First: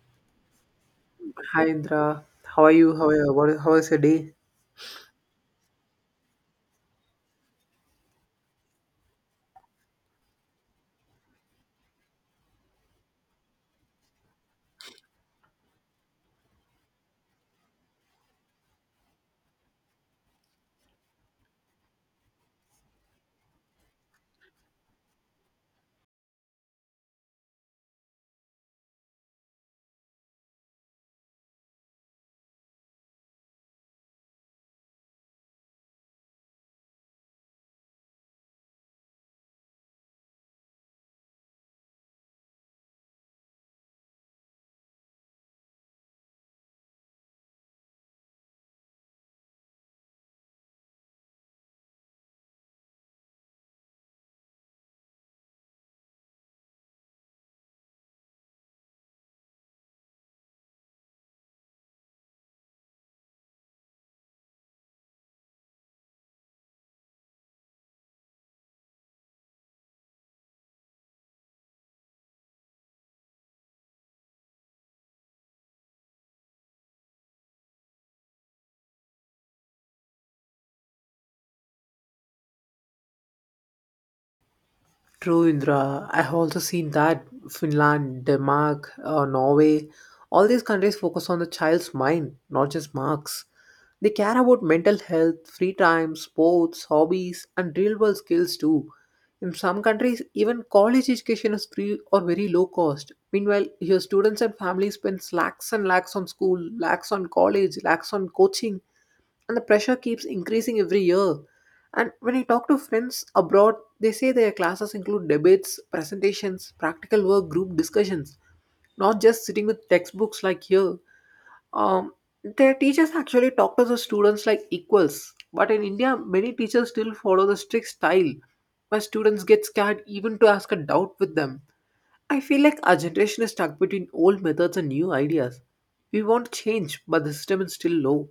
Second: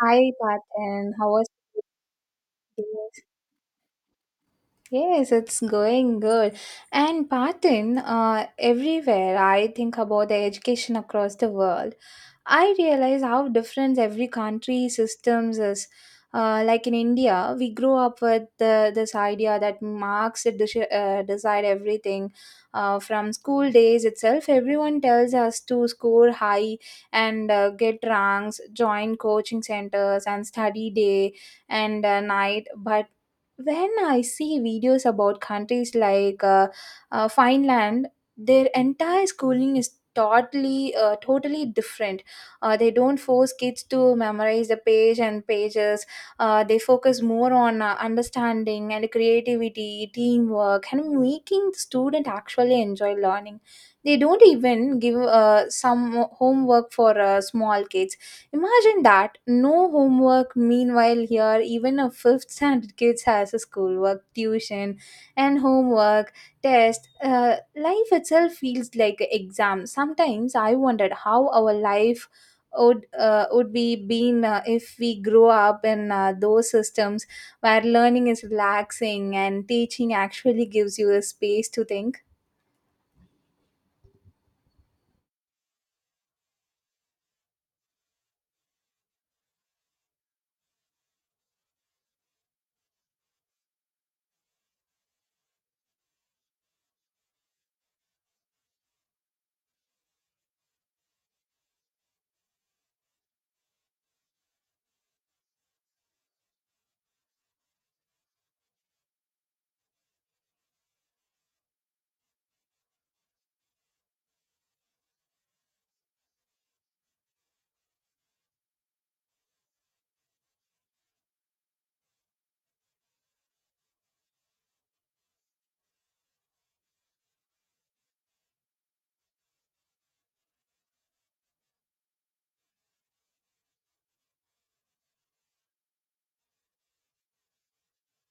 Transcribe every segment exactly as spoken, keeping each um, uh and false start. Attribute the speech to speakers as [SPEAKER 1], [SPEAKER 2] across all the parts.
[SPEAKER 1] Hi, Patan. How was
[SPEAKER 2] Hi Indra, how are you? How are
[SPEAKER 1] Yes,
[SPEAKER 2] you? What, how was your day?
[SPEAKER 1] Yes, it's going good. And Patan, uh, everywhere I think about the education across the world. I realize how different every country systems is. Uh, like in India, we grow up with the, this idea that marks deci- uh, decide everything. Uh, from school days itself, everyone tells us to score high and uh, get ranks, join coaching centers, and study day and uh, night. But when I see videos about countries like uh, uh, Finland, their entire schooling is totally, uh, totally different. Uh, they don't force kids to memorize the page and pages. Uh, they focus more on uh, understanding and creativity, teamwork, and making the student actually enjoy learning. They don't even give uh, some homework for uh, small kids. Imagine that, no homework. Meanwhile here, even a fifth standard kids has a schoolwork, tuition, and homework, test. Uh, life itself feels like an exam. Sometimes I wondered how our life would, uh, would we been uh, if we grow up in uh, those systems where learning is relaxing and teaching actually gives you a space to think.
[SPEAKER 2] True Indra, I have also seen that Finland, Denmark, uh, Norway, all these countries focus on the child's mind, not just marks. They care about mental health, free time, sports, hobbies, and real world skills too. In some countries, even college education is free or very low cost. Meanwhile, your students and families spend lakhs and lakhs on school, lakhs on college, lakhs on coaching, and the pressure keeps increasing every year. And when I talk to friends abroad, they say their classes include debates, presentations, practical work, group discussions, not just sitting with textbooks like here. Um, their teachers actually talk to the students like equals, but in India, many teachers still follow the strict style where students get scared even to ask a doubt with them. I feel like our generation is stuck between old methods and new ideas. We want change, but the system is still low.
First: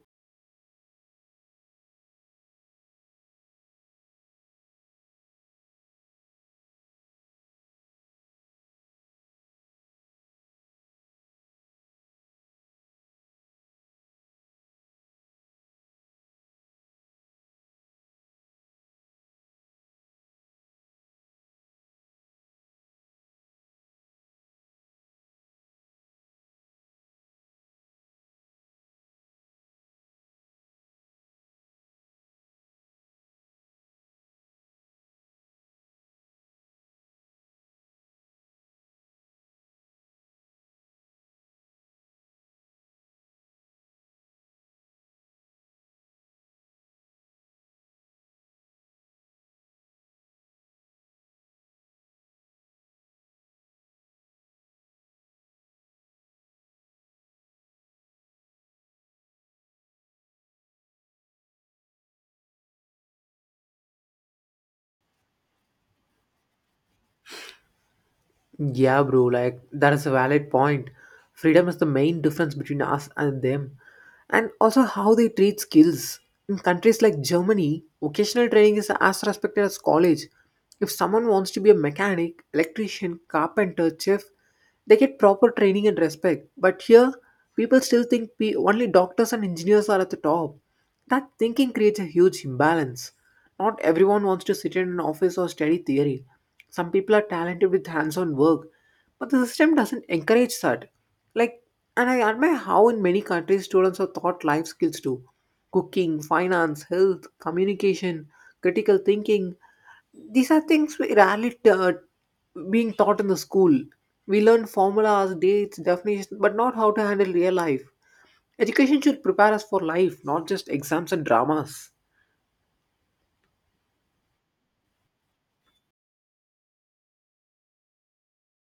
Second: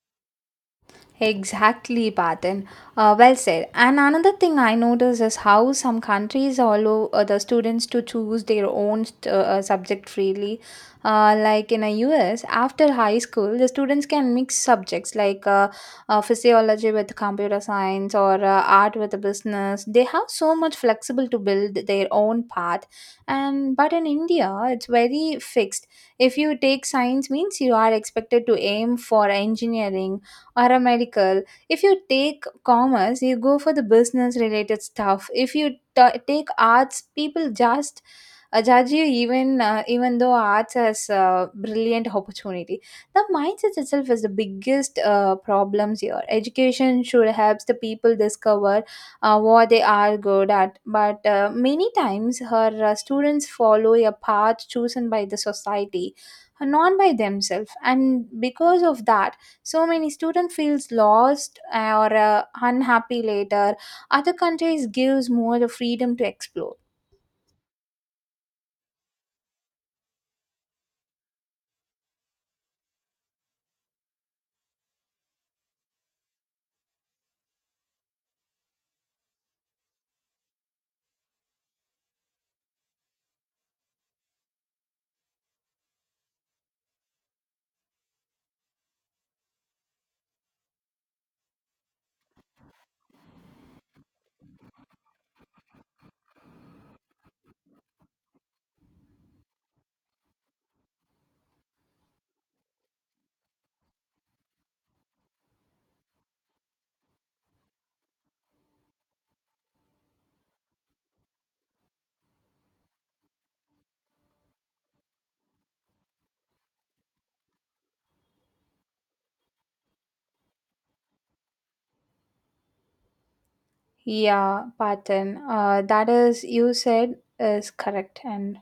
[SPEAKER 1] Exactly, Patan. Uh, well said. And another thing I notice is how some countries allow uh, the students to choose their own st- uh, uh, subject freely. Uh, like in the U S, after high school, the students can mix subjects like uh, uh, physiology with computer science or uh, art with the business. They have so much flexible to build their own path. And but in India, it's very fixed. If you take science, means you are expected to aim for engineering or a medical. If you take commerce, you go for the business related stuff. If you t- take arts, people just Ajajio, even uh, even though arts has a brilliant opportunity, the mindset itself is the biggest uh, problems here. Education should help the people discover uh, what they are good at, but uh, many times her uh, students follow a path chosen by the society, uh, not by themselves, and because of that, so many students feels lost or uh, unhappy later. Other countries gives more the freedom to explore.
[SPEAKER 2] Yeah, bro, like that is a valid point. Freedom is the main difference between us and them, and also how they treat skills. In countries like Germany, vocational training is as respected as college. If someone wants to be a mechanic, electrician, carpenter, chef, they get proper training and respect. But here, people still think pe- only doctors and engineers are at the top. That thinking creates a huge imbalance. Not everyone wants to sit in an office or study theory. Some people are talented with hands-on work, but the system doesn't encourage that. Like, and I admire how in many countries students are taught life skills too. Cooking, finance, health, communication, critical thinking. These are things we rarely t- uh, being taught in the school. We learn formulas, dates, definitions, but not how to handle real life. Education should prepare us for life, not just exams and dramas.
[SPEAKER 1] Yeah, pattern. Uh, that is, you said is correct, and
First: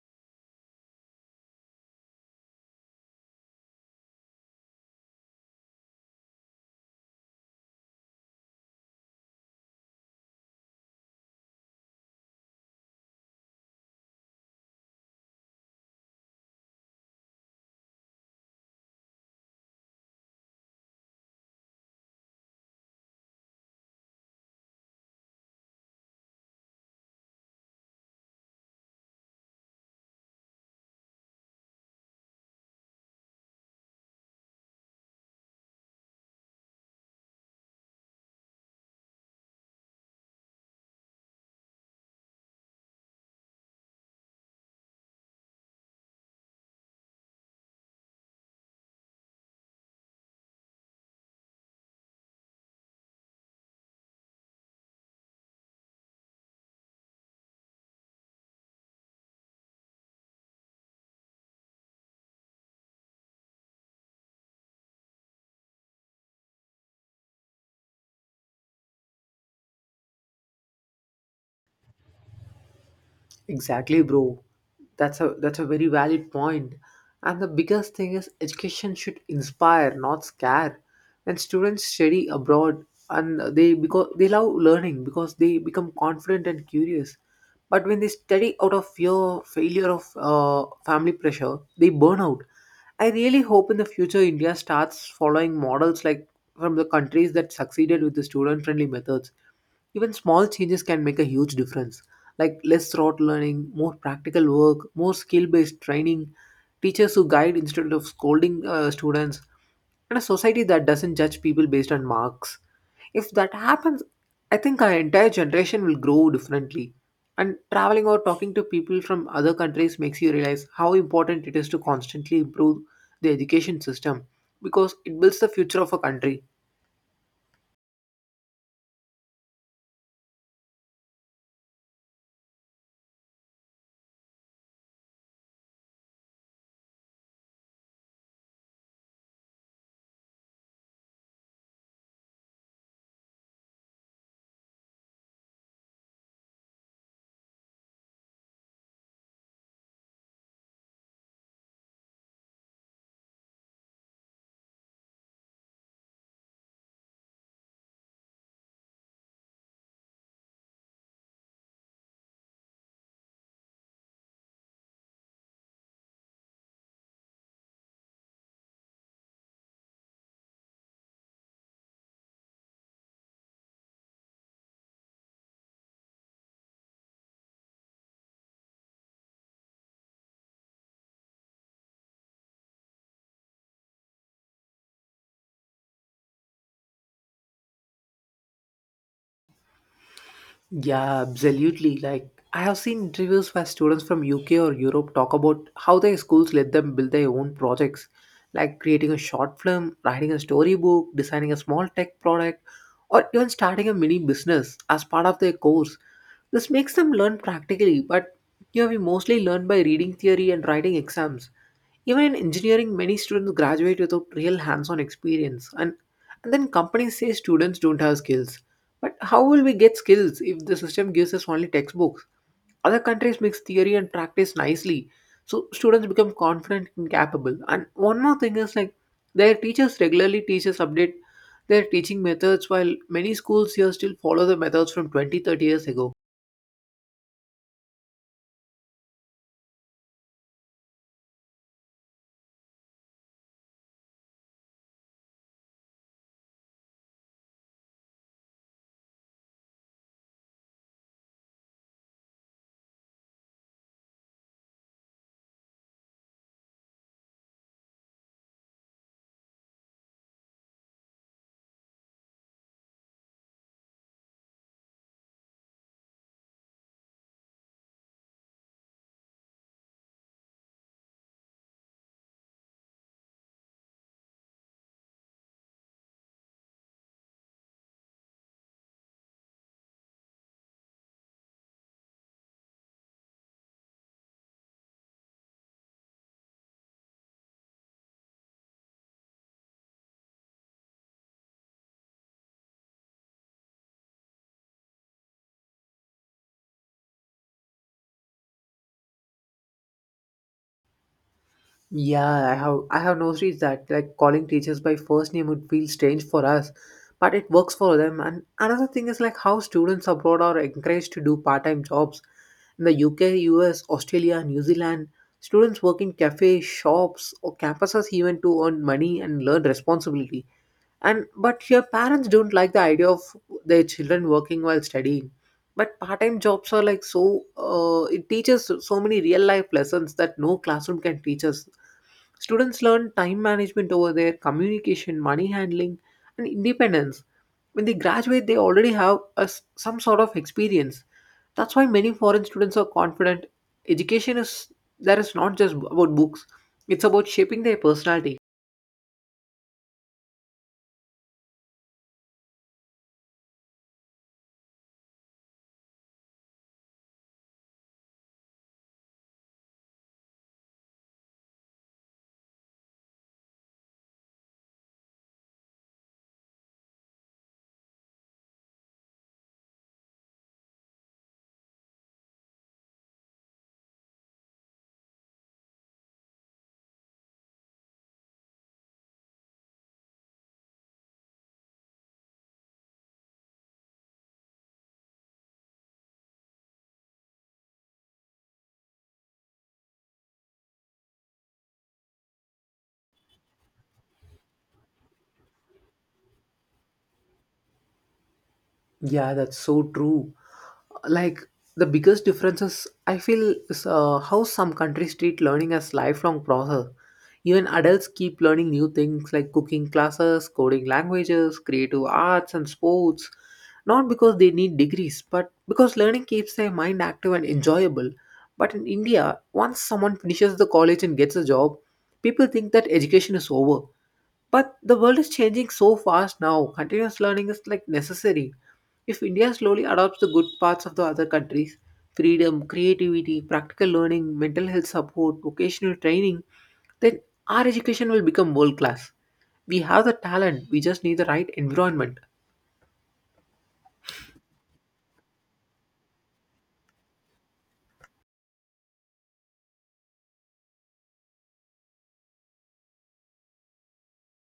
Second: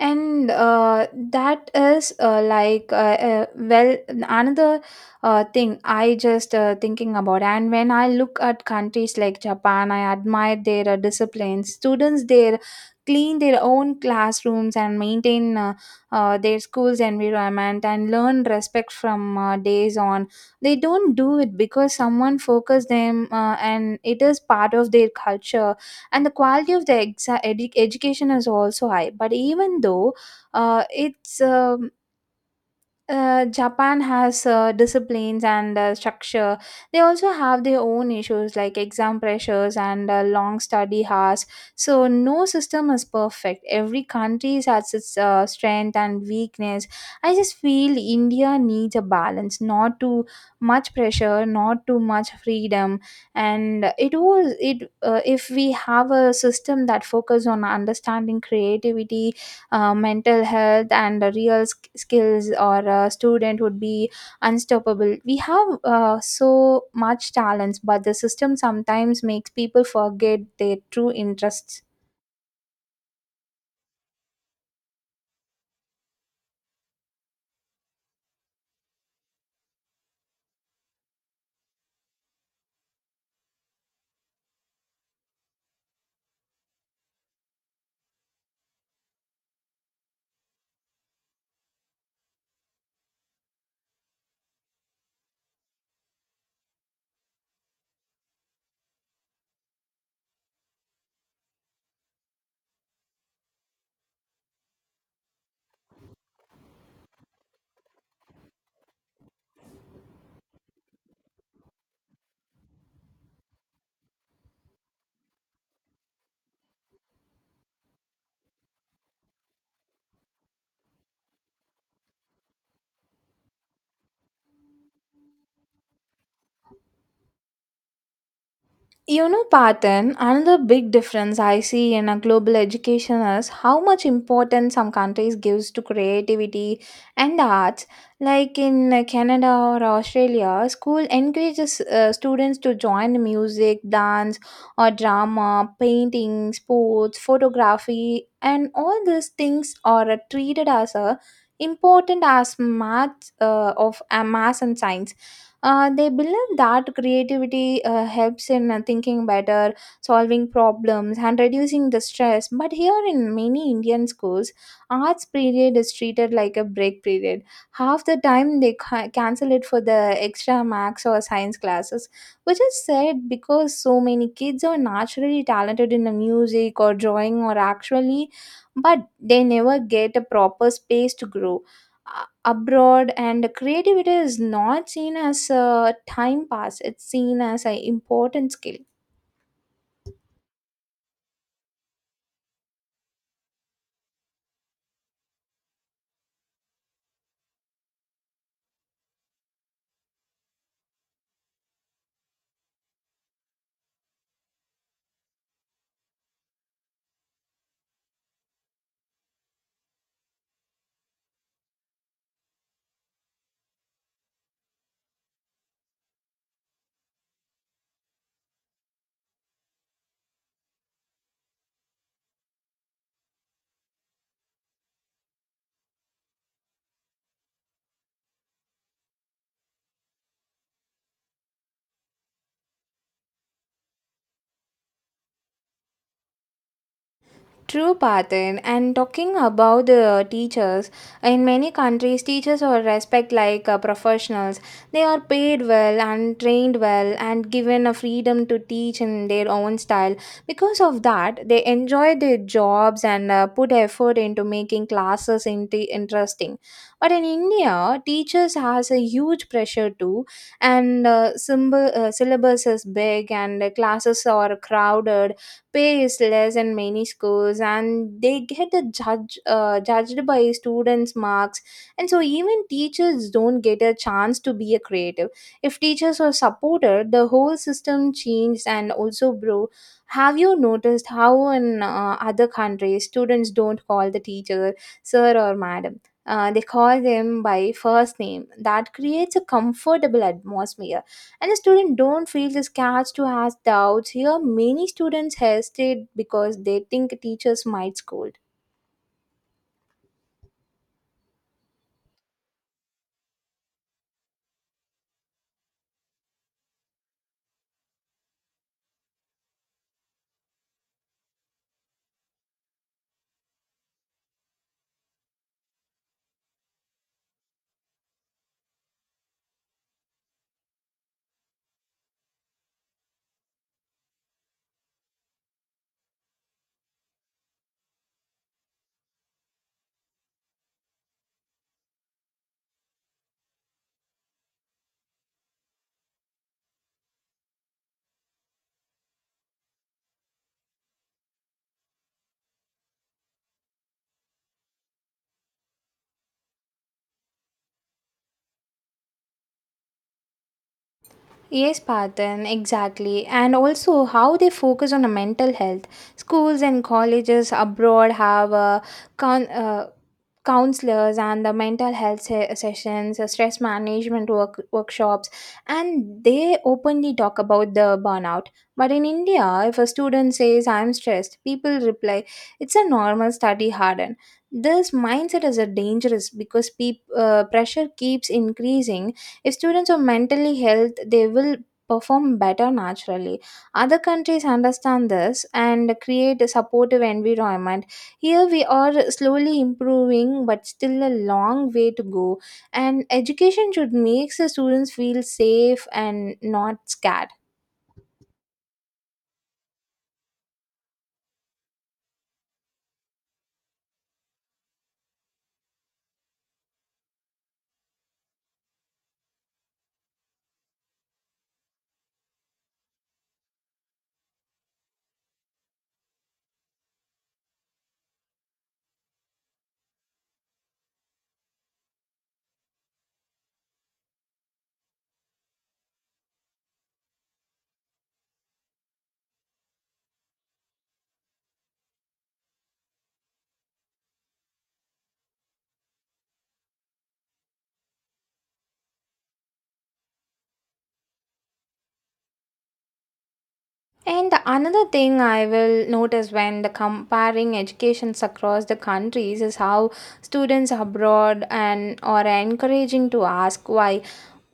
[SPEAKER 1] and uh, that is uh, like uh, uh, well, another uh, thing I just uh, thinking about, and when I look at countries like Japan, I admire their uh, discipline. Students there clean their own classrooms and maintain uh, uh, their school's environment and learn respect from uh, days on. They don't do it because someone focused them, uh, and it is part of their culture, and the quality of the exa- edu- education is also high. But even though uh, it's um uh, Japan has uh, disciplines and uh, structure. They also have their own issues like exam pressures and uh, long study hours. So no system is perfect. Every country has its uh, strength and weakness. I just feel India needs a balance, not too much pressure, not too much freedom. And it was it uh, if we have a system that focuses on understanding, creativity, uh, mental health, and uh, real sk- skills, or a student would be unstoppable. We have uh, so much talents, but the system sometimes makes people forget their true interests.
[SPEAKER 2] Exactly, bro. That's a that's a very valid point. And the biggest thing is education should inspire, not scare. When students study abroad and they because they love learning because they become confident and curious. But when they study out of fear, failure of uh, family pressure, they burn out. I really hope in the future India starts following models like from the countries that succeeded with the student friendly methods. Even small changes can make a huge difference, like less rote learning, more practical work, more skill based training, teachers who guide instead of scolding uh, students, and a society that doesn't judge people based on marks. If that happens, I think our entire generation will grow differently. And traveling or talking to people from other countries makes you realize how important it is to constantly improve the education system because it builds the future of a country.
[SPEAKER 1] You know, Patan, another big difference I see in a global education is how much importance some countries gives to creativity and the arts. Like in uh, Canada or Australia, school encourages uh, students to join music, dance, or drama, painting, sports, photography, and all these things are uh, treated as a important as math uh, of uh, math and science. Uh, they believe that creativity uh, helps in uh, thinking better, solving problems, and reducing the stress. But here in many Indian schools, arts period is treated like a break period. Half the time they ca- cancel it for the extra max or science classes, which is sad because so many kids are naturally talented in the music or drawing or actually, but they never get a proper space to grow abroad. And creativity is not seen as a time pass, it's seen as an important skill.
[SPEAKER 2] Yeah, absolutely. Like I have seen interviews where students from U K or Europe talk about how their schools let them build their own projects, like creating a short film, writing a storybook, designing a small tech product, or even starting a mini business as part of their course. This makes them learn practically, but here we mostly learn by reading theory and writing exams. Even in engineering, many students graduate without real hands-on experience, and, and then companies say students don't have skills. But how will we get skills if the system gives us only textbooks? Other countries mix theory and practice nicely, so students become confident and capable. And one more thing is like their teachers regularly teach us update their teaching methods, while many schools here still follow the methods from twenty, thirty years ago.
[SPEAKER 1] True, Patan. And talking about the teachers, in many countries, teachers are respect like uh, professionals. They are paid well and trained well and given a freedom to teach in their own style. Because of that, they enjoy their jobs and uh, put effort into making classes inti interesting. But in India, teachers has a huge pressure too, and uh, symbol, uh, syllabus is big and the classes are crowded, pay is less in many schools, and they get a judge uh, judged by students marks, and so even teachers don't get a chance to be a creative. If teachers are supported, the whole system changed. And also, bro, have you noticed how in uh, other countries students don't call the teacher sir or madam? Uh, they call them by first name. That creates a comfortable atmosphere and the student don't feel discouraged to ask doubts. Here many students hesitate because they think teachers might scold.
[SPEAKER 2] Yeah, I have I have noticed that, like calling teachers by first name would feel strange for us, but it works for them. And another thing is like how students abroad are encouraged to do part-time jobs. In the U K, U S, Australia, New Zealand, students work in cafes, shops, or campuses even to earn money and learn responsibility. And but your parents don't like the idea of their children working while studying. But part-time jobs are like so uh, it teaches so many real life lessons that no classroom can teach us. Students learn time management over there, communication, money handling, and independence. When they graduate, they already have a s some sort of experience. That's why many foreign students are confident. Education is there is not just about books; it's about shaping their personality.
[SPEAKER 1] Yes, Patan, exactly. And also how they focus on the mental health. Schools and colleges abroad have uh, con- uh, counselors and the mental health se- sessions, uh, stress management work- workshops, and they openly talk about the burnout. But in India, if a student says, I'm stressed, people reply, it's a normal study harden. This mindset is a dangerous because peop- uh, pressure keeps increasing. If students are mentally health, they will perform better naturally. Other countries understand this and create a supportive environment. Here we are slowly improving, but still a long way to go. And education should make the students feel safe and not scared.
[SPEAKER 2] Yeah, that's so true. Like the biggest differences I feel is uh, how some countries treat learning as lifelong process. Even adults keep learning new things like cooking classes, coding languages, creative arts and sports, not because they need degrees, but because learning keeps their mind active and enjoyable. But in India, once someone finishes the college and gets a job, people think that education is over. But the world is changing so fast now. Continuous learning is like necessary. If India slowly adopts the good parts of the other countries freedom, creativity, practical learning, mental health support, vocational training, then our education will become world class. We have the talent, we just need the right environment.
[SPEAKER 1] And another thing I will notice when the comparing educations across the countries is how students abroad and are encouraging to ask why.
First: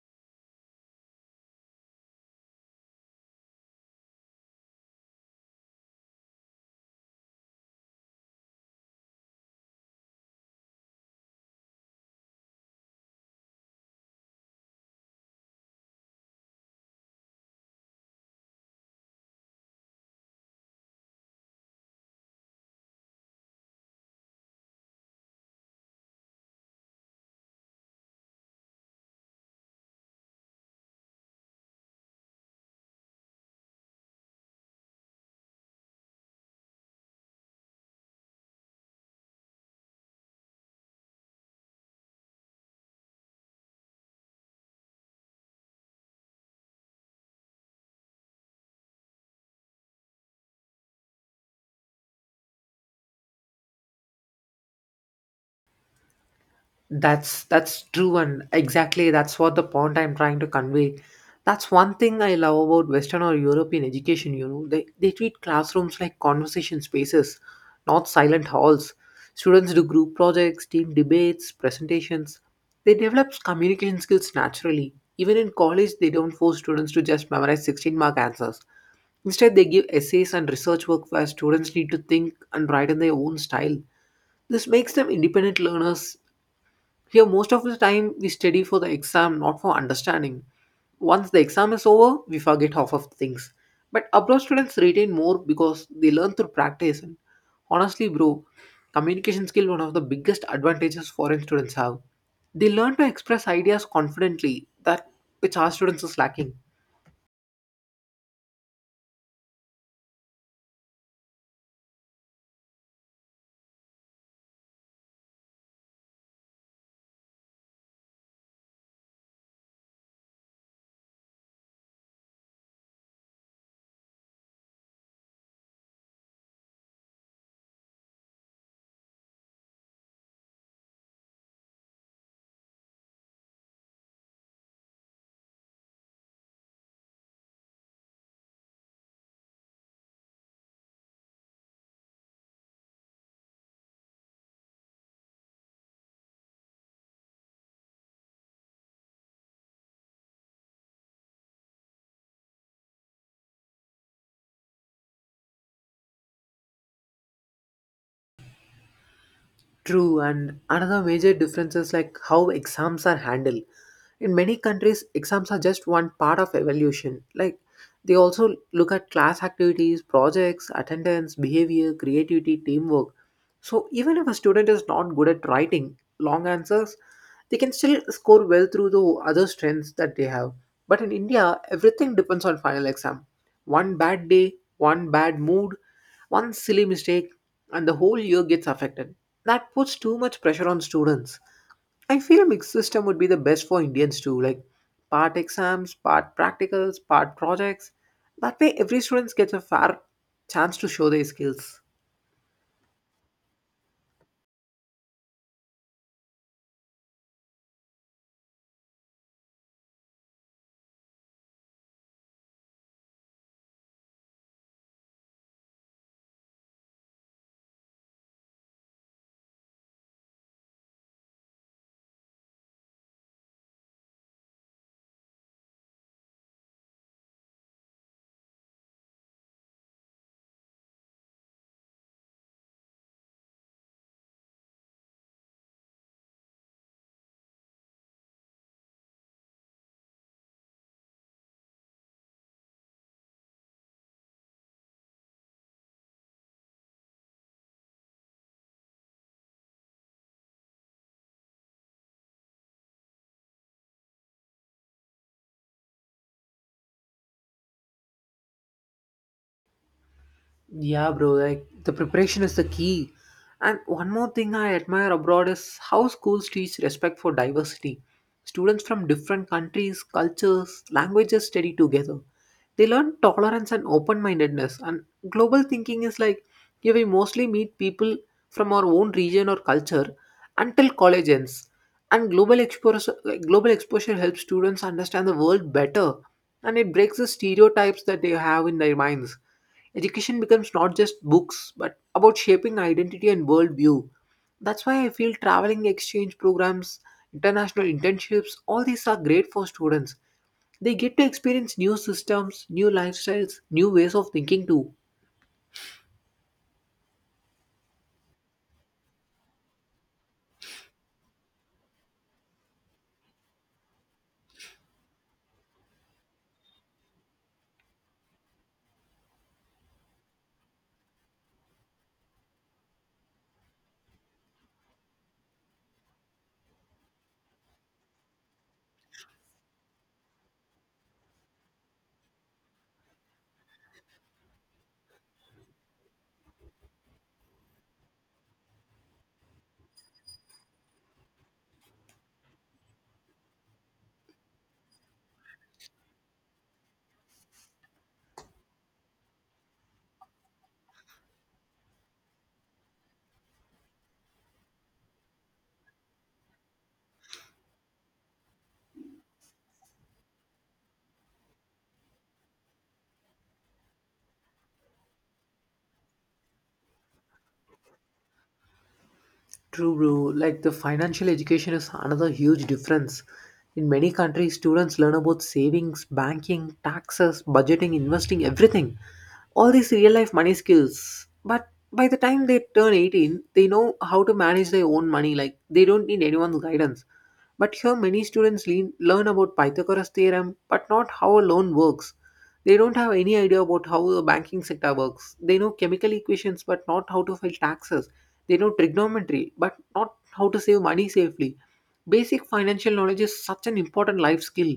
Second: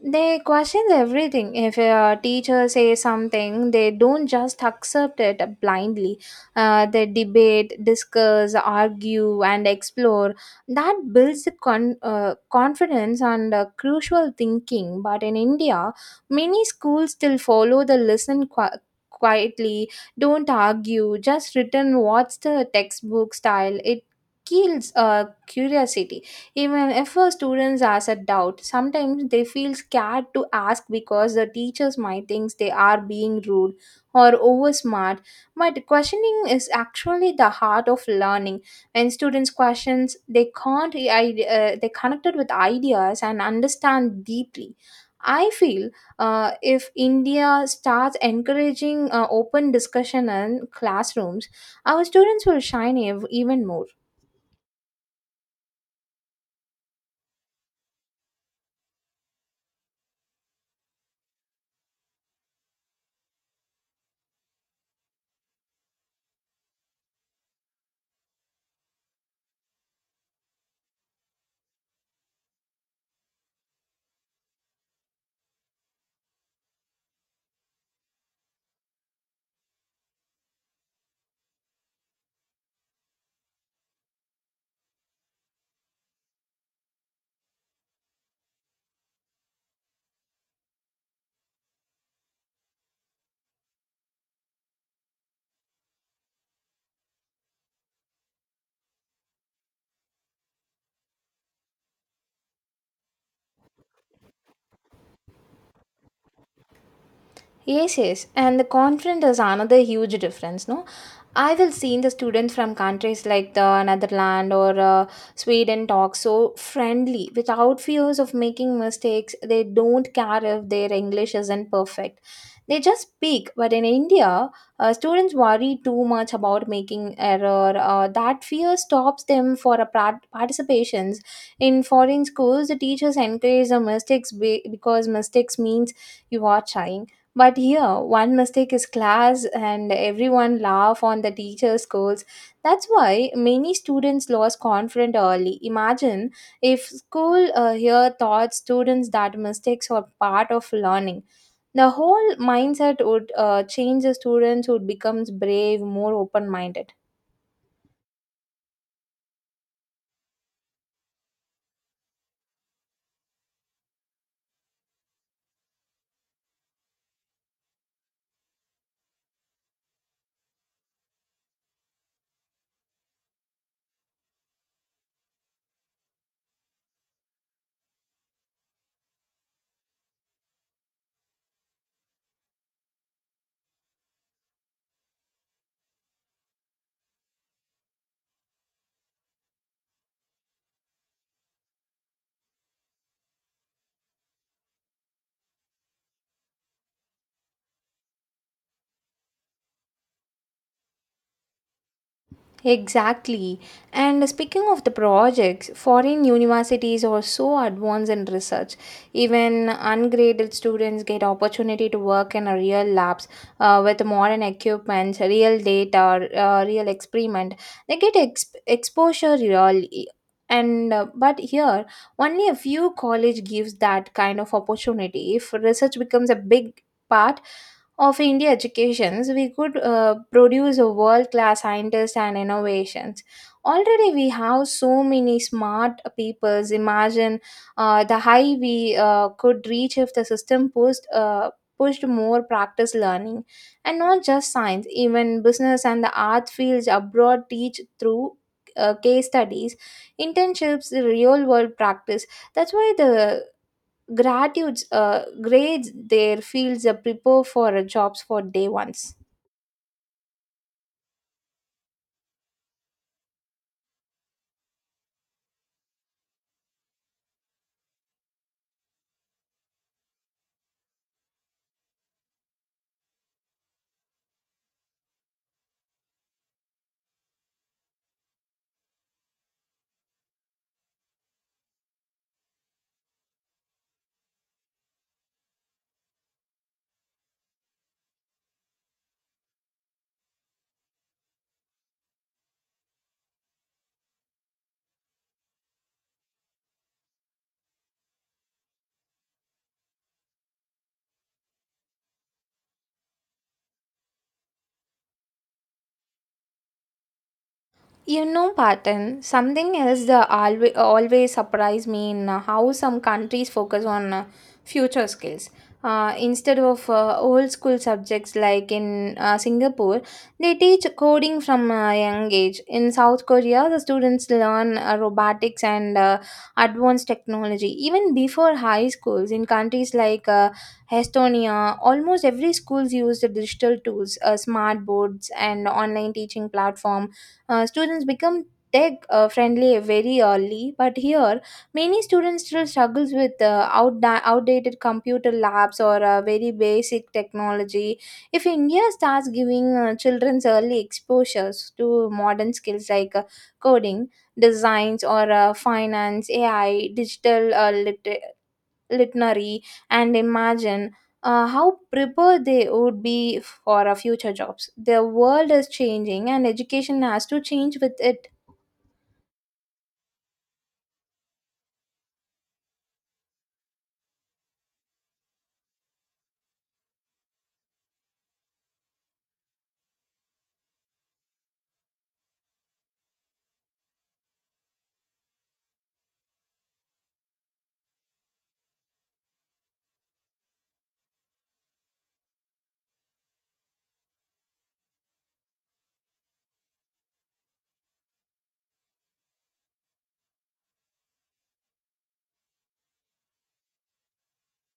[SPEAKER 1] They question everything. If a teacher says something, they don't just accept it blindly. Uh, they debate, discuss, argue, and explore. That builds the con- uh, confidence and uh, crucial thinking. But in India, many schools still follow the listen qu- quietly, don't argue, just return what's the textbook style. It kills uh, curiosity. Even if uh, students has a doubt, sometimes they feel scared to ask because the teachers might think they are being rude or over smart. But questioning is actually the heart of learning. When students questions, they can't uh, they connected with ideas and understand deeply. I feel uh, if India starts encouraging uh, open discussion in classrooms, our students will shine ev- even more.
[SPEAKER 2] That's that's true, and exactly that's what the point I'm trying to convey. That's one thing I love about Western or European education, you know. They they treat classrooms like conversation spaces, not silent halls. Students do group projects, team debates, presentations. They develop communication skills naturally. Even in college, they don't force students to just memorize sixteen mark answers. Instead, they give essays and research work where students need to think and write in their own style. This makes them independent learners. Here, most of the time, we study for the exam, not for understanding. Once the exam is over, we forget half of things. But abroad students retain more because they learn through practice. And honestly, bro, communication skill one of the biggest advantages foreign students have. They learn to express ideas confidently, that which our students is lacking.
[SPEAKER 1] Yes, yes, and the confidence is another huge difference. No, I will see the students from countries like the Netherlands or uh, Sweden talk so friendly without fears of making mistakes. They don't care if their English isn't perfect. They just speak. But in India, uh, students worry too much about making error. Uh, that fear stops them for a pra- participations in foreign schools. The teachers encourage the mistakes be- because mistakes means you are trying. But here, one mistake is class, and everyone laugh on the teacher's scolds. That's why many students lost confidence early. Imagine if school uh, here taught students that mistakes are part of learning. The whole mindset would uh, change. The students would become brave, more open-minded.
[SPEAKER 2] True, and another major difference is like how exams are handled. In many countries, exams are just one part of evaluation. Like they also look at class activities, projects, attendance, behavior, creativity, teamwork. So even if a student is not good at writing long answers, they can still score well through the other strengths that they have. But in India, everything depends on final exam. One bad day, one bad mood, one silly mistake, and the whole year gets affected. That puts too much pressure on students. I feel a mixed system would be the best for Indians too, like part exams, part practicals, part projects. That way, every student gets a fair chance to show their skills.
[SPEAKER 1] Exactly. And speaking of the projects, foreign universities are so advanced in research. Even ungraded students get opportunity to work in a real labs uh, with modern equipment, real data, uh, real experiment. They get exp- exposure really. And uh, but here, only a few college gives that kind of opportunity. If research becomes a big part of India educations, we could uh, produce a world-class scientists and innovations. Already, we have so many smart peoples. Imagine uh, the high we uh, could reach if the system pushed, uh, pushed more practice learning, and not just science. Even business and the art fields abroad teach through Uh, case studies, internships, real world practice. That's why the gratitudes uh, grades there fields uh, prepare for uh, jobs for day ones.
[SPEAKER 2] Yeah, bro, like the preparation is the key. And one more thing I admire abroad is how schools teach respect for diversity. Students from different countries, cultures, languages study together. They learn tolerance and open mindedness. And global thinking is like, yeah, we mostly meet people from our own region or culture until college ends. And global exposure, like, global exposure helps students understand the world better and it breaks the stereotypes that they have in their minds. Education becomes not just books, but about shaping identity and worldview. That's why I feel traveling exchange programs, international internships, all these are great for students. They get to experience new systems, new lifestyles, new ways of thinking too.
[SPEAKER 1] You know, Patan, something else that always, always surprise me in uh, how some countries focus on uh, future skills. Uh, instead of uh, old school subjects, like in uh, Singapore, they teach coding from a young age. In South Korea, the students learn uh, robotics and uh, advanced technology even before high schools. In countries like uh, Estonia, almost every schools use the digital tools, uh, smart boards, and online teaching platform. Uh, students become tech uh, friendly very early, but here many students still struggles with uh, outda- outdated computer labs or uh, very basic technology. If India starts giving uh, children's early exposures to modern skills like uh, coding, designs or uh, finance, A I, digital uh, lit- literary, and imagine uh, how prepared they would be for our future jobs. The world is changing and education has to change with it.
[SPEAKER 2] True, bro. Like the financial education is another huge difference. In many countries, students learn about savings, banking, taxes, budgeting, investing, everything. All these real life money skills. But by the time they turn eighteen, they know how to manage their own money. Like they don't need anyone's guidance. But here, many students lean, learn about Pythagoras theorem, but not how a loan works. They don't have any idea about how the banking sector works. They know chemical equations, but not how to file taxes. They know trigonometry, but not how to save money safely. Basic financial knowledge is such an important life skill,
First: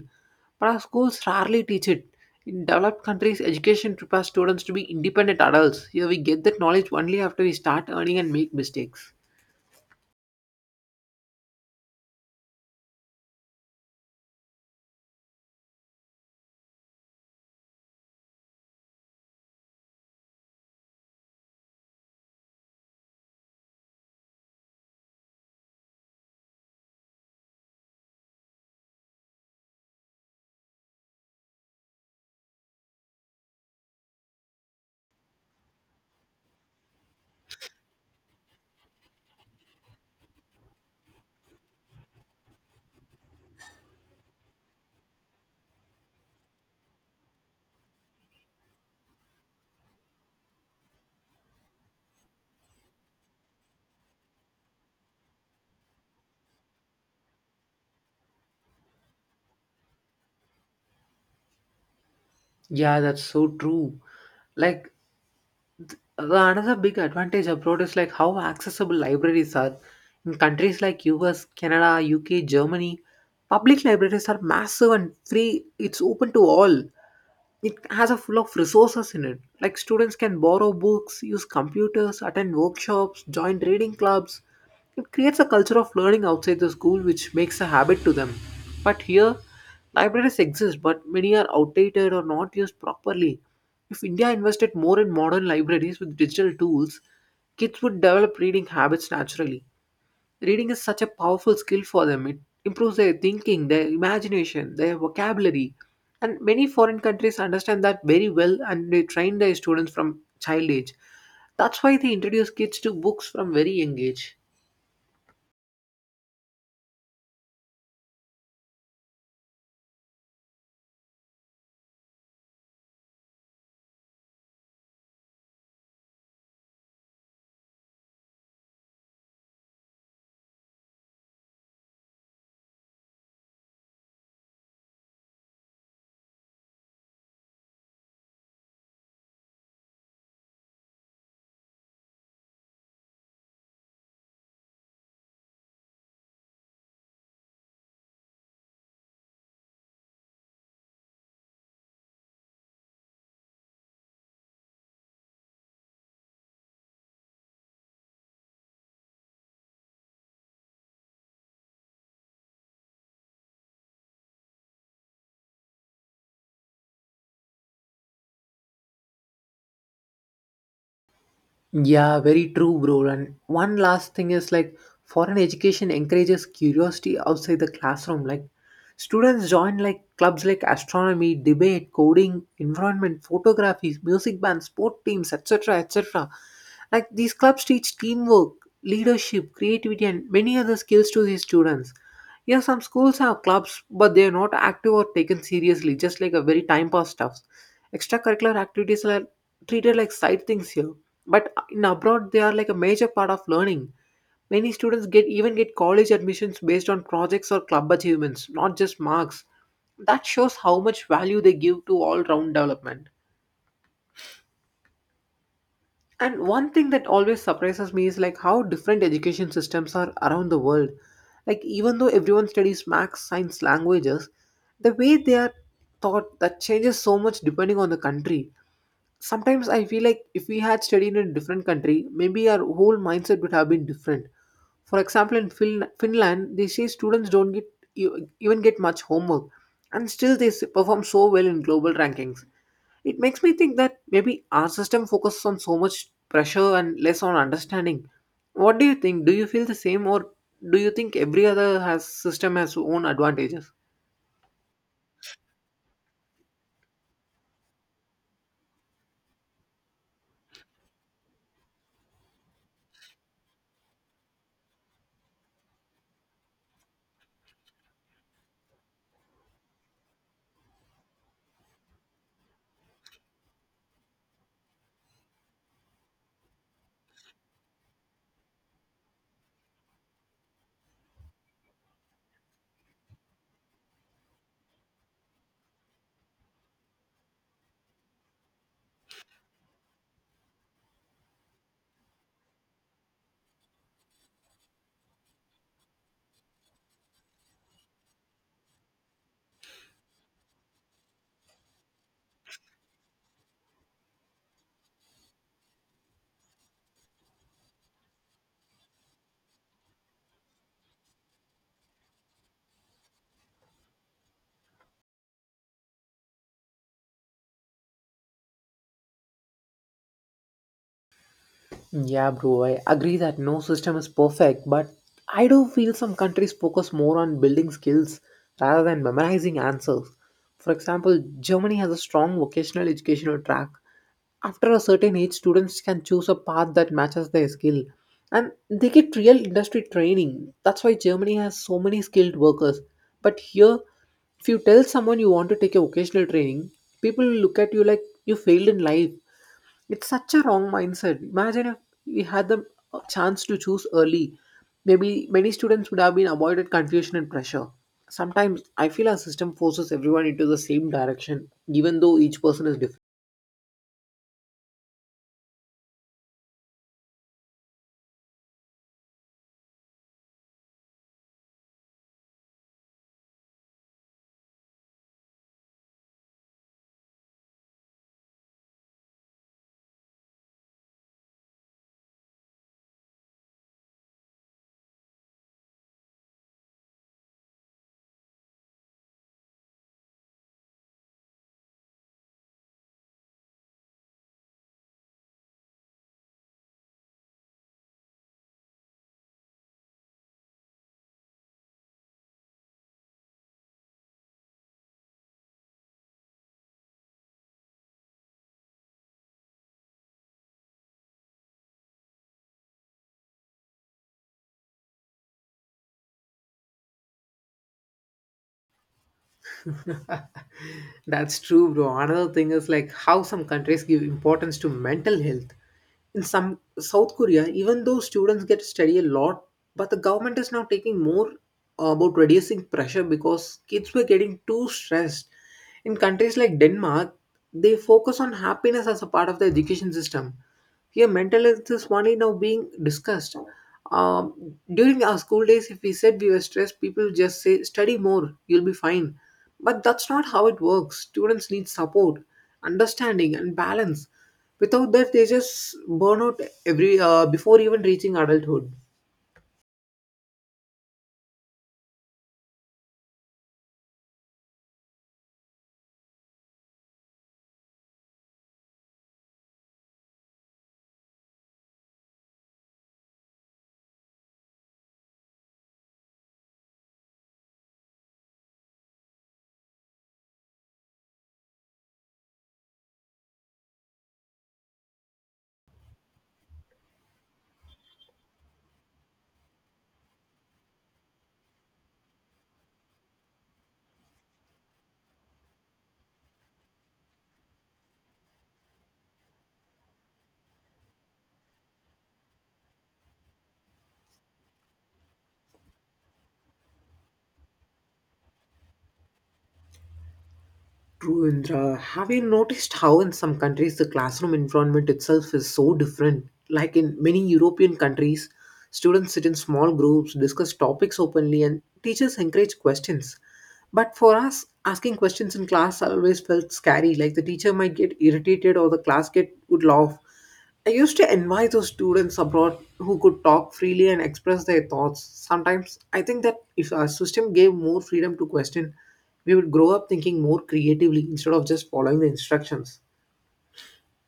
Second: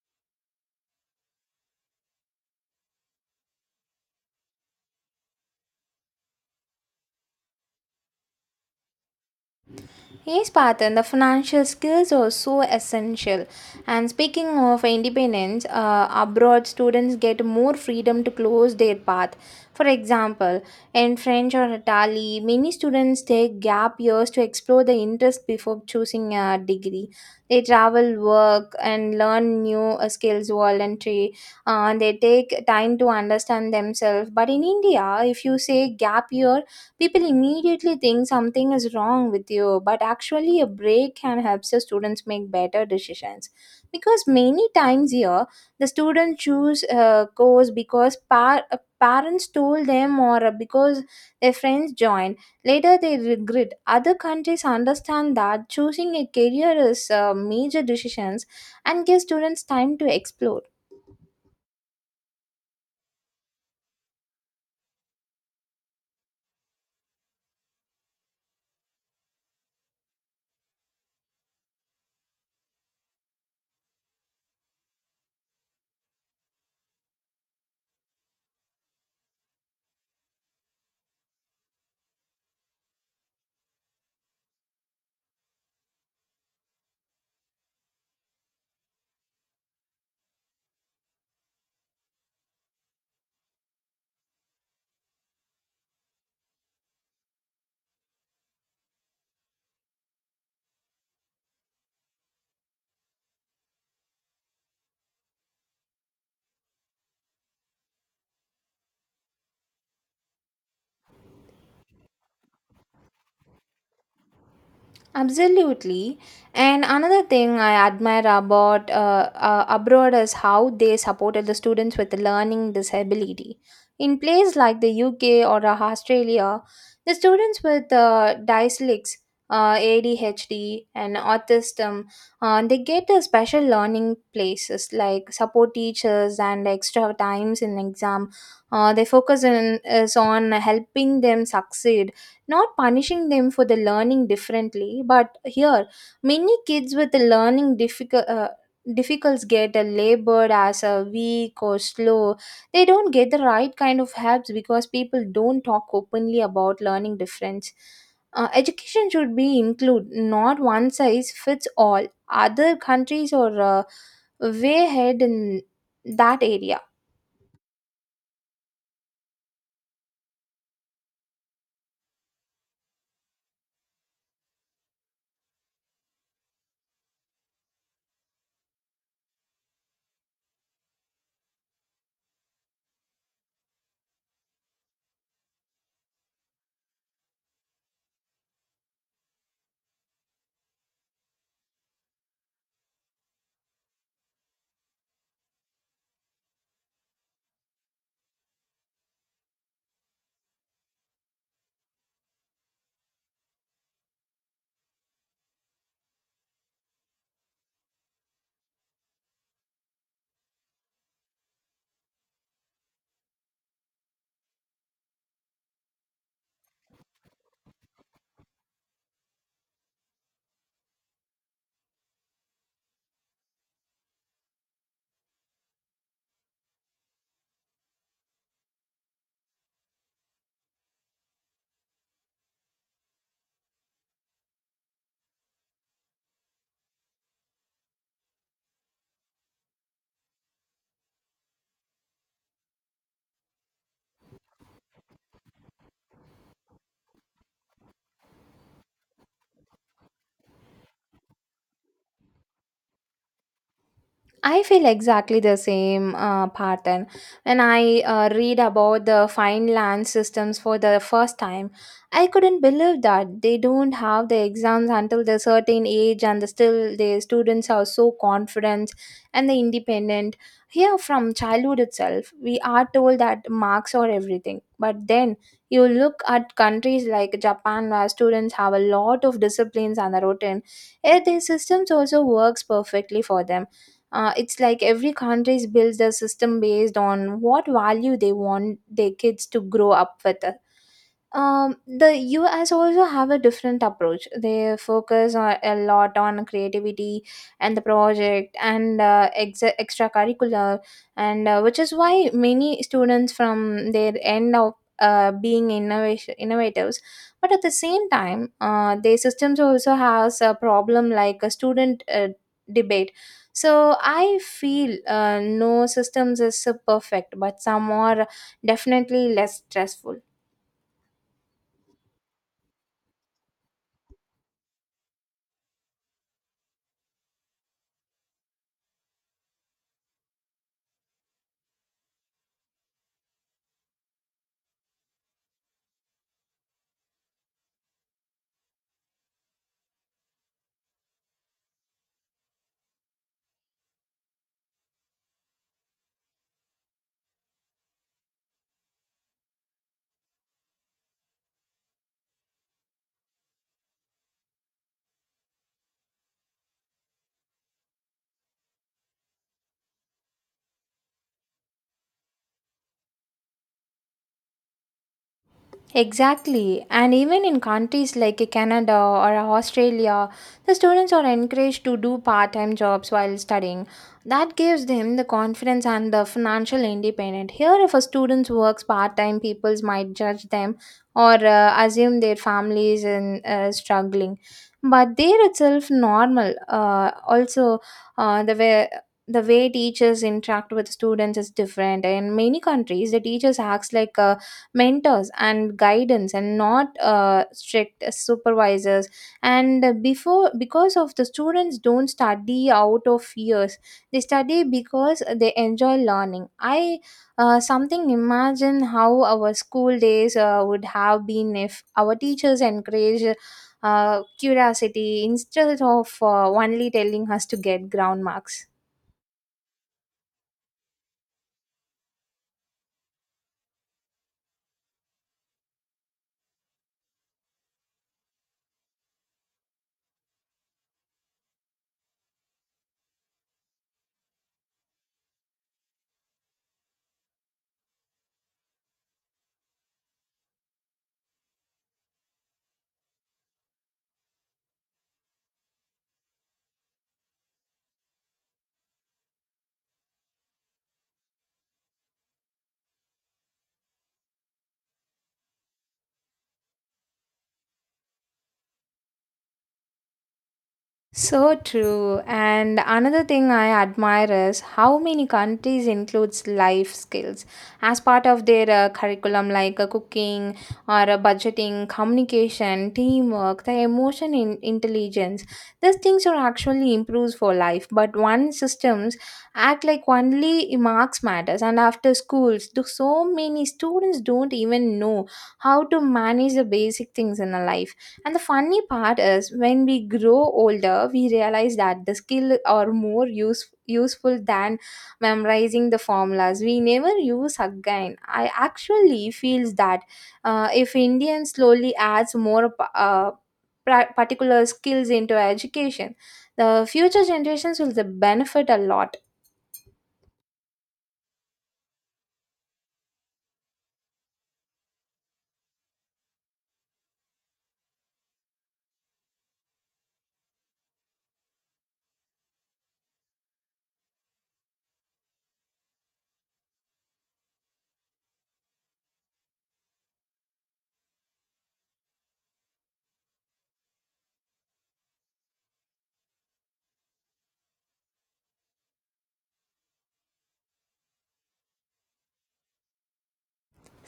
[SPEAKER 2] but our schools rarely teach it. In developed countries, education prepares students to be independent adults. Here, we get that knowledge only after we start earning and make mistakes.
[SPEAKER 1] Yes, Patan, the financial skills are so essential. And speaking of independence, uh, abroad students get more freedom to close their path. For example, in French or Italy, many students take gap years to explore the interest before choosing a degree. They travel, work, and learn new uh, skills voluntary. Uh, they take time to understand themselves. But in India, if you say gap year, people immediately think something is wrong with you, but actually a break can help the students make better decisions because many times here the students choose a course because par- uh, parents told them or uh, because their friends joined. Later they regret. Other countries understand that choosing a career is uh, major decisions and give students time to explore.
[SPEAKER 2] Yeah, that's so true. Like, The another big advantage abroad is like how accessible libraries are. In countries like U S, Canada, U K, Germany, public libraries are massive and free. It's open to all. It has a full of resources in it, like students can borrow books, use computers, attend workshops, join reading clubs. It creates a culture of learning outside the school which makes a habit to them. But here, libraries exist but many are outdated or not used properly. If India invested more in modern libraries with digital tools, kids would develop reading habits naturally. Reading is such a powerful skill for them. It improves their thinking, their imagination, their vocabulary. And many foreign countries understand that very well and they train their students from child age. That's why they introduce kids to books from very young age.
[SPEAKER 1] Absolutely. And another thing I admire about uh, uh, abroad is how they supported the students with learning disability. In places like the U K or uh, Australia, the students with uh, dyslex, uh, A D H D, and autism, uh, they get a special learning places like support teachers and extra times in exam. Uh, they focus in, is on helping them succeed, not punishing them for the learning differently. But here many kids with the learning difficult uh, difficulties get a labored as a weak or slow. They don't get the right kind of helps because people don't talk openly about learning difference. Uh, education should be include, not one size fits all. Other countries or uh, way ahead in that area.
[SPEAKER 2] Yeah, very true, bro. And one last thing is like foreign education encourages curiosity outside the classroom. Like students join like clubs like astronomy, debate, coding, environment, photography, music bands, sport teams, et cetera et cetera. Like these clubs teach teamwork, leadership, creativity, and many other skills to these students. Yeah, some schools have clubs, but they are not active or taken seriously, just like a very time pass stuff. Extracurricular activities are treated like side things here, but in abroad they are like a major part of learning. Many students get even get college admissions based on projects or club achievements, not just marks. That shows how much value they give to all-round development. And one thing that always surprises me is like how different education systems are around the world. Like even though everyone studies maths, science, languages, the way they are taught that changes so much depending on the country. Sometimes I feel like if we had studied in a different country, maybe our whole mindset would have been different. For example, in fin- Finland, they say students don't get e- even get much homework, and still they s- perform so well in global rankings. It makes me think that maybe our system focuses on so much pressure and less on understanding. What do you think? Do you feel the same, or do you think every other has system has own advantages?
[SPEAKER 1] I feel exactly the same uh, pattern. When I uh, read about the fine land systems for the first time, I couldn't believe that they don't have the exams until the certain age, and the, still the students are so confident and the independent. Here, from childhood itself, we are told that marks are everything. But then you look at countries like Japan, where students have a lot of disciplines and a routine. Yet their systems also works perfectly for them. Uh, it's like every country builds a system based on what value they want their kids to grow up with. Um the us also have a different approach. They focus on, a lot on creativity and the project and uh, ex- extracurricular, and uh, which is why many students from their end up uh, being innovation innovators. But at the same time, uh, their systems also has a problem like a student, uh, debate. So I feel uh, no systems is uh, perfect, but some are definitely less stressful.
[SPEAKER 2] Yeah, bro, I agree that no system is perfect, but I do feel some countries focus more on building skills rather than memorizing answers. For example, Germany has a strong vocational educational track. After a certain age, students can choose a path that matches their skill and they get real industry training. That's why Germany has so many skilled workers. But here, if you tell someone you want to take a vocational training, people will look at you like you failed in life. It's such a wrong mindset. Imagine if we had the uh, chance to choose early. Maybe many students would have been avoided confusion and pressure. Sometimes I feel our system forces everyone into the same direction, even though each person is different.
[SPEAKER 1] Exactly. And even in countries like Canada or Australia, the students are encouraged to do part time jobs while studying. That gives them the confidence and the financial independence. Here, if a student works part time, people might judge them or uh, assume their families in uh, struggling. But there itself normal. Uh, also, uh, the way the way teachers interact with students is different. In many countries, the teachers acts like a mentors and guidance, and not uh, strict supervisors. And before, because of the students don't study out of fears, they study because they enjoy learning. I uh, something imagine how our school days uh, would have been if our teachers encouraged uh, curiosity instead of uh, only telling us to get ground marks.
[SPEAKER 2] That's true, bro. Another thing is like how some countries give importance to mental health. In some South Korea, even though students get to study a lot, but the government is now taking more uh, about reducing pressure because kids were getting too stressed. In countries like Denmark, they focus on happiness as a part of the education system. Yeah, mental health is only now being discussed. Um, during our school days, if we said we were stressed, people just say, study more, you'll be fine. But that's not how it works. Students need support, understanding, and balance. Without that, they just burn out every uh, before even reaching adulthood.
[SPEAKER 1] So true. And another thing I admire is how many countries includes life skills as part of their uh, curriculum, like uh, cooking or uh, budgeting, communication, teamwork, the emotion in intelligence. These things are actually improved for life. But one systems act like only marks matters. And after schools, do so many students don't even know how to manage the basic things in a life. And the funny part is when we grow older, we realize that the skill are more use, useful than memorizing the formulas. We never use again. I actually feels that uh, if Indian slowly adds more uh, pra- particular skills into education, the future generations will the benefit a lot.
[SPEAKER 2] True, Indra. Have you noticed how in some countries the classroom environment itself is so different? Like in many European countries, students sit in small groups, discuss topics openly, and teachers encourage questions. But for us, asking questions in class always felt scary. Like the teacher might get irritated or the class get would laugh. I used to envy those students abroad who could talk freely and express their thoughts. Sometimes I think that if our system gave more freedom to question, we would grow up thinking more creatively instead of just following the instructions.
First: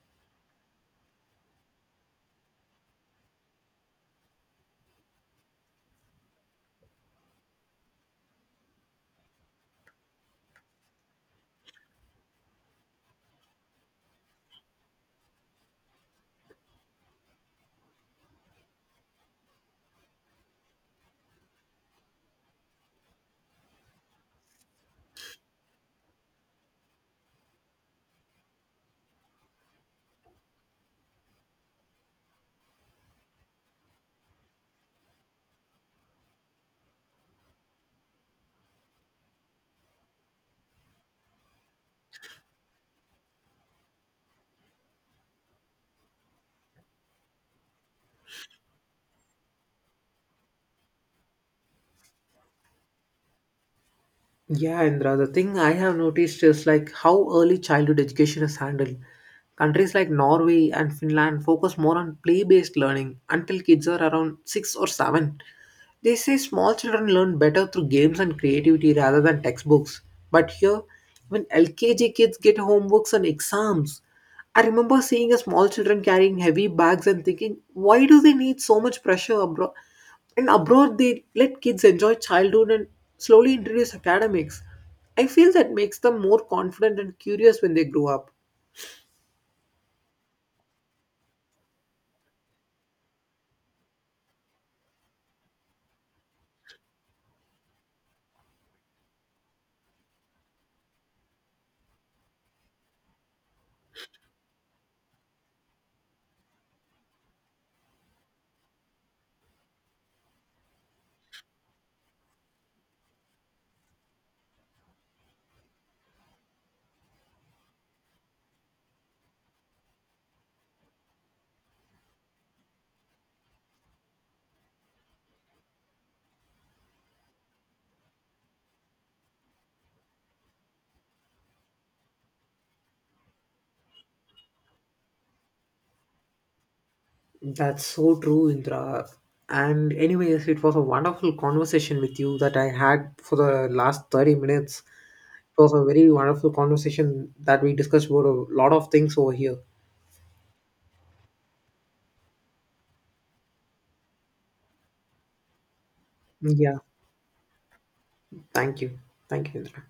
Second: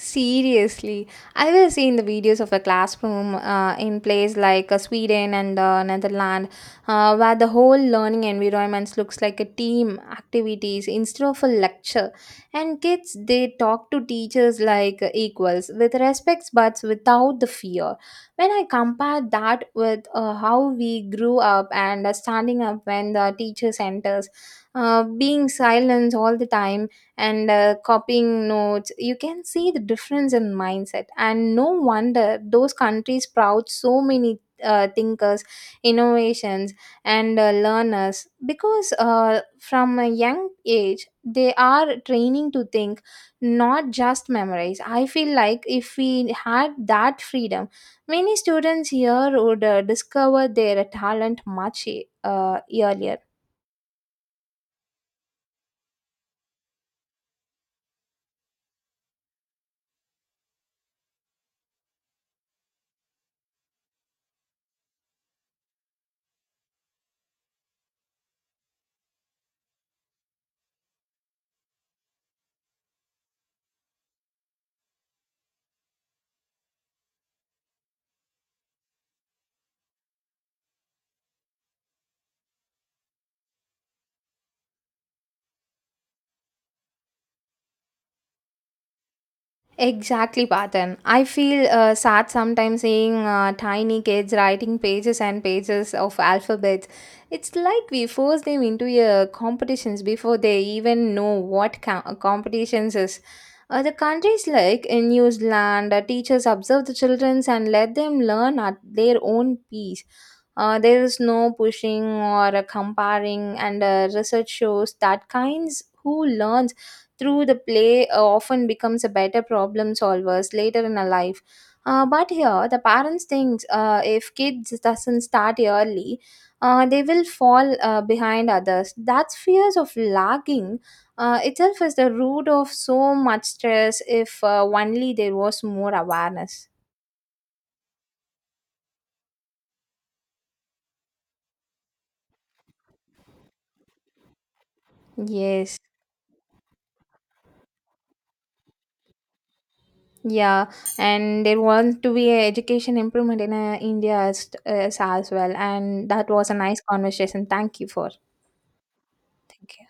[SPEAKER 1] Seriously, I will see in the videos of a classroom uh, in place like uh, Sweden and uh, Netherlands, uh, where the whole learning environments looks like a team activities instead of a lecture. And kids they talk to teachers like uh, equals with respects, but without the fear. When I compare that with uh, how we grew up and uh, standing up when the teacher enters, uh, being silent all the time and uh, copying notes, you can see the difference in mindset. And no wonder those countries proud so many uh, thinkers, innovations, and uh, learners, because uh, from a young age they are training to think, not just memorize. I feel like if we had that freedom, many students here would uh, discover their talent much uh, earlier.
[SPEAKER 2] Yeah, Indra, the thing I have noticed is like how early childhood education is handled. Countries like Norway and Finland focus more on play based learning until kids are around six or seven. They say small children learn better through games and creativity rather than textbooks. But here, even L K G kids get homeworks and exams. I remember seeing a small children carrying heavy bags and thinking, why do they need so much pressure abroad? And abroad, they let kids enjoy childhood and slowly introduce academics. I feel that makes them more confident and curious when they grow up.
[SPEAKER 1] Exactly, Patan. I feel uh, sad sometimes seeing uh, tiny kids writing pages and pages of alphabets. It's like we force them into uh, competitions before they even know what co- competitions is. Uh, the countries like in New Zealand, uh, teachers observe the children and let them learn at their own pace. Uh, there is no pushing or uh, comparing, and uh, research shows that kinds who learn through the play uh, often becomes a better problem solvers later in a life. Uh, but here, the parents think uh, if kids doesn't start early, uh, they will fall uh, behind others. That fears of lagging uh, itself is the root of so much stress. If uh, only there was more awareness.
[SPEAKER 2] That's so true, Indra. And anyways, it was a wonderful conversation with you that I had for the last thirty minutes. It was
[SPEAKER 1] Yes.
[SPEAKER 2] a very wonderful conversation that we discussed about a lot of things over here.
[SPEAKER 1] Yeah, and there want to be a education improvement in uh, India as, as as well. And that was a
[SPEAKER 2] Yeah.
[SPEAKER 1] nice conversation. Thank you for.
[SPEAKER 2] Thank you. Thank you,
[SPEAKER 1] Thank
[SPEAKER 2] Indra.
[SPEAKER 1] you.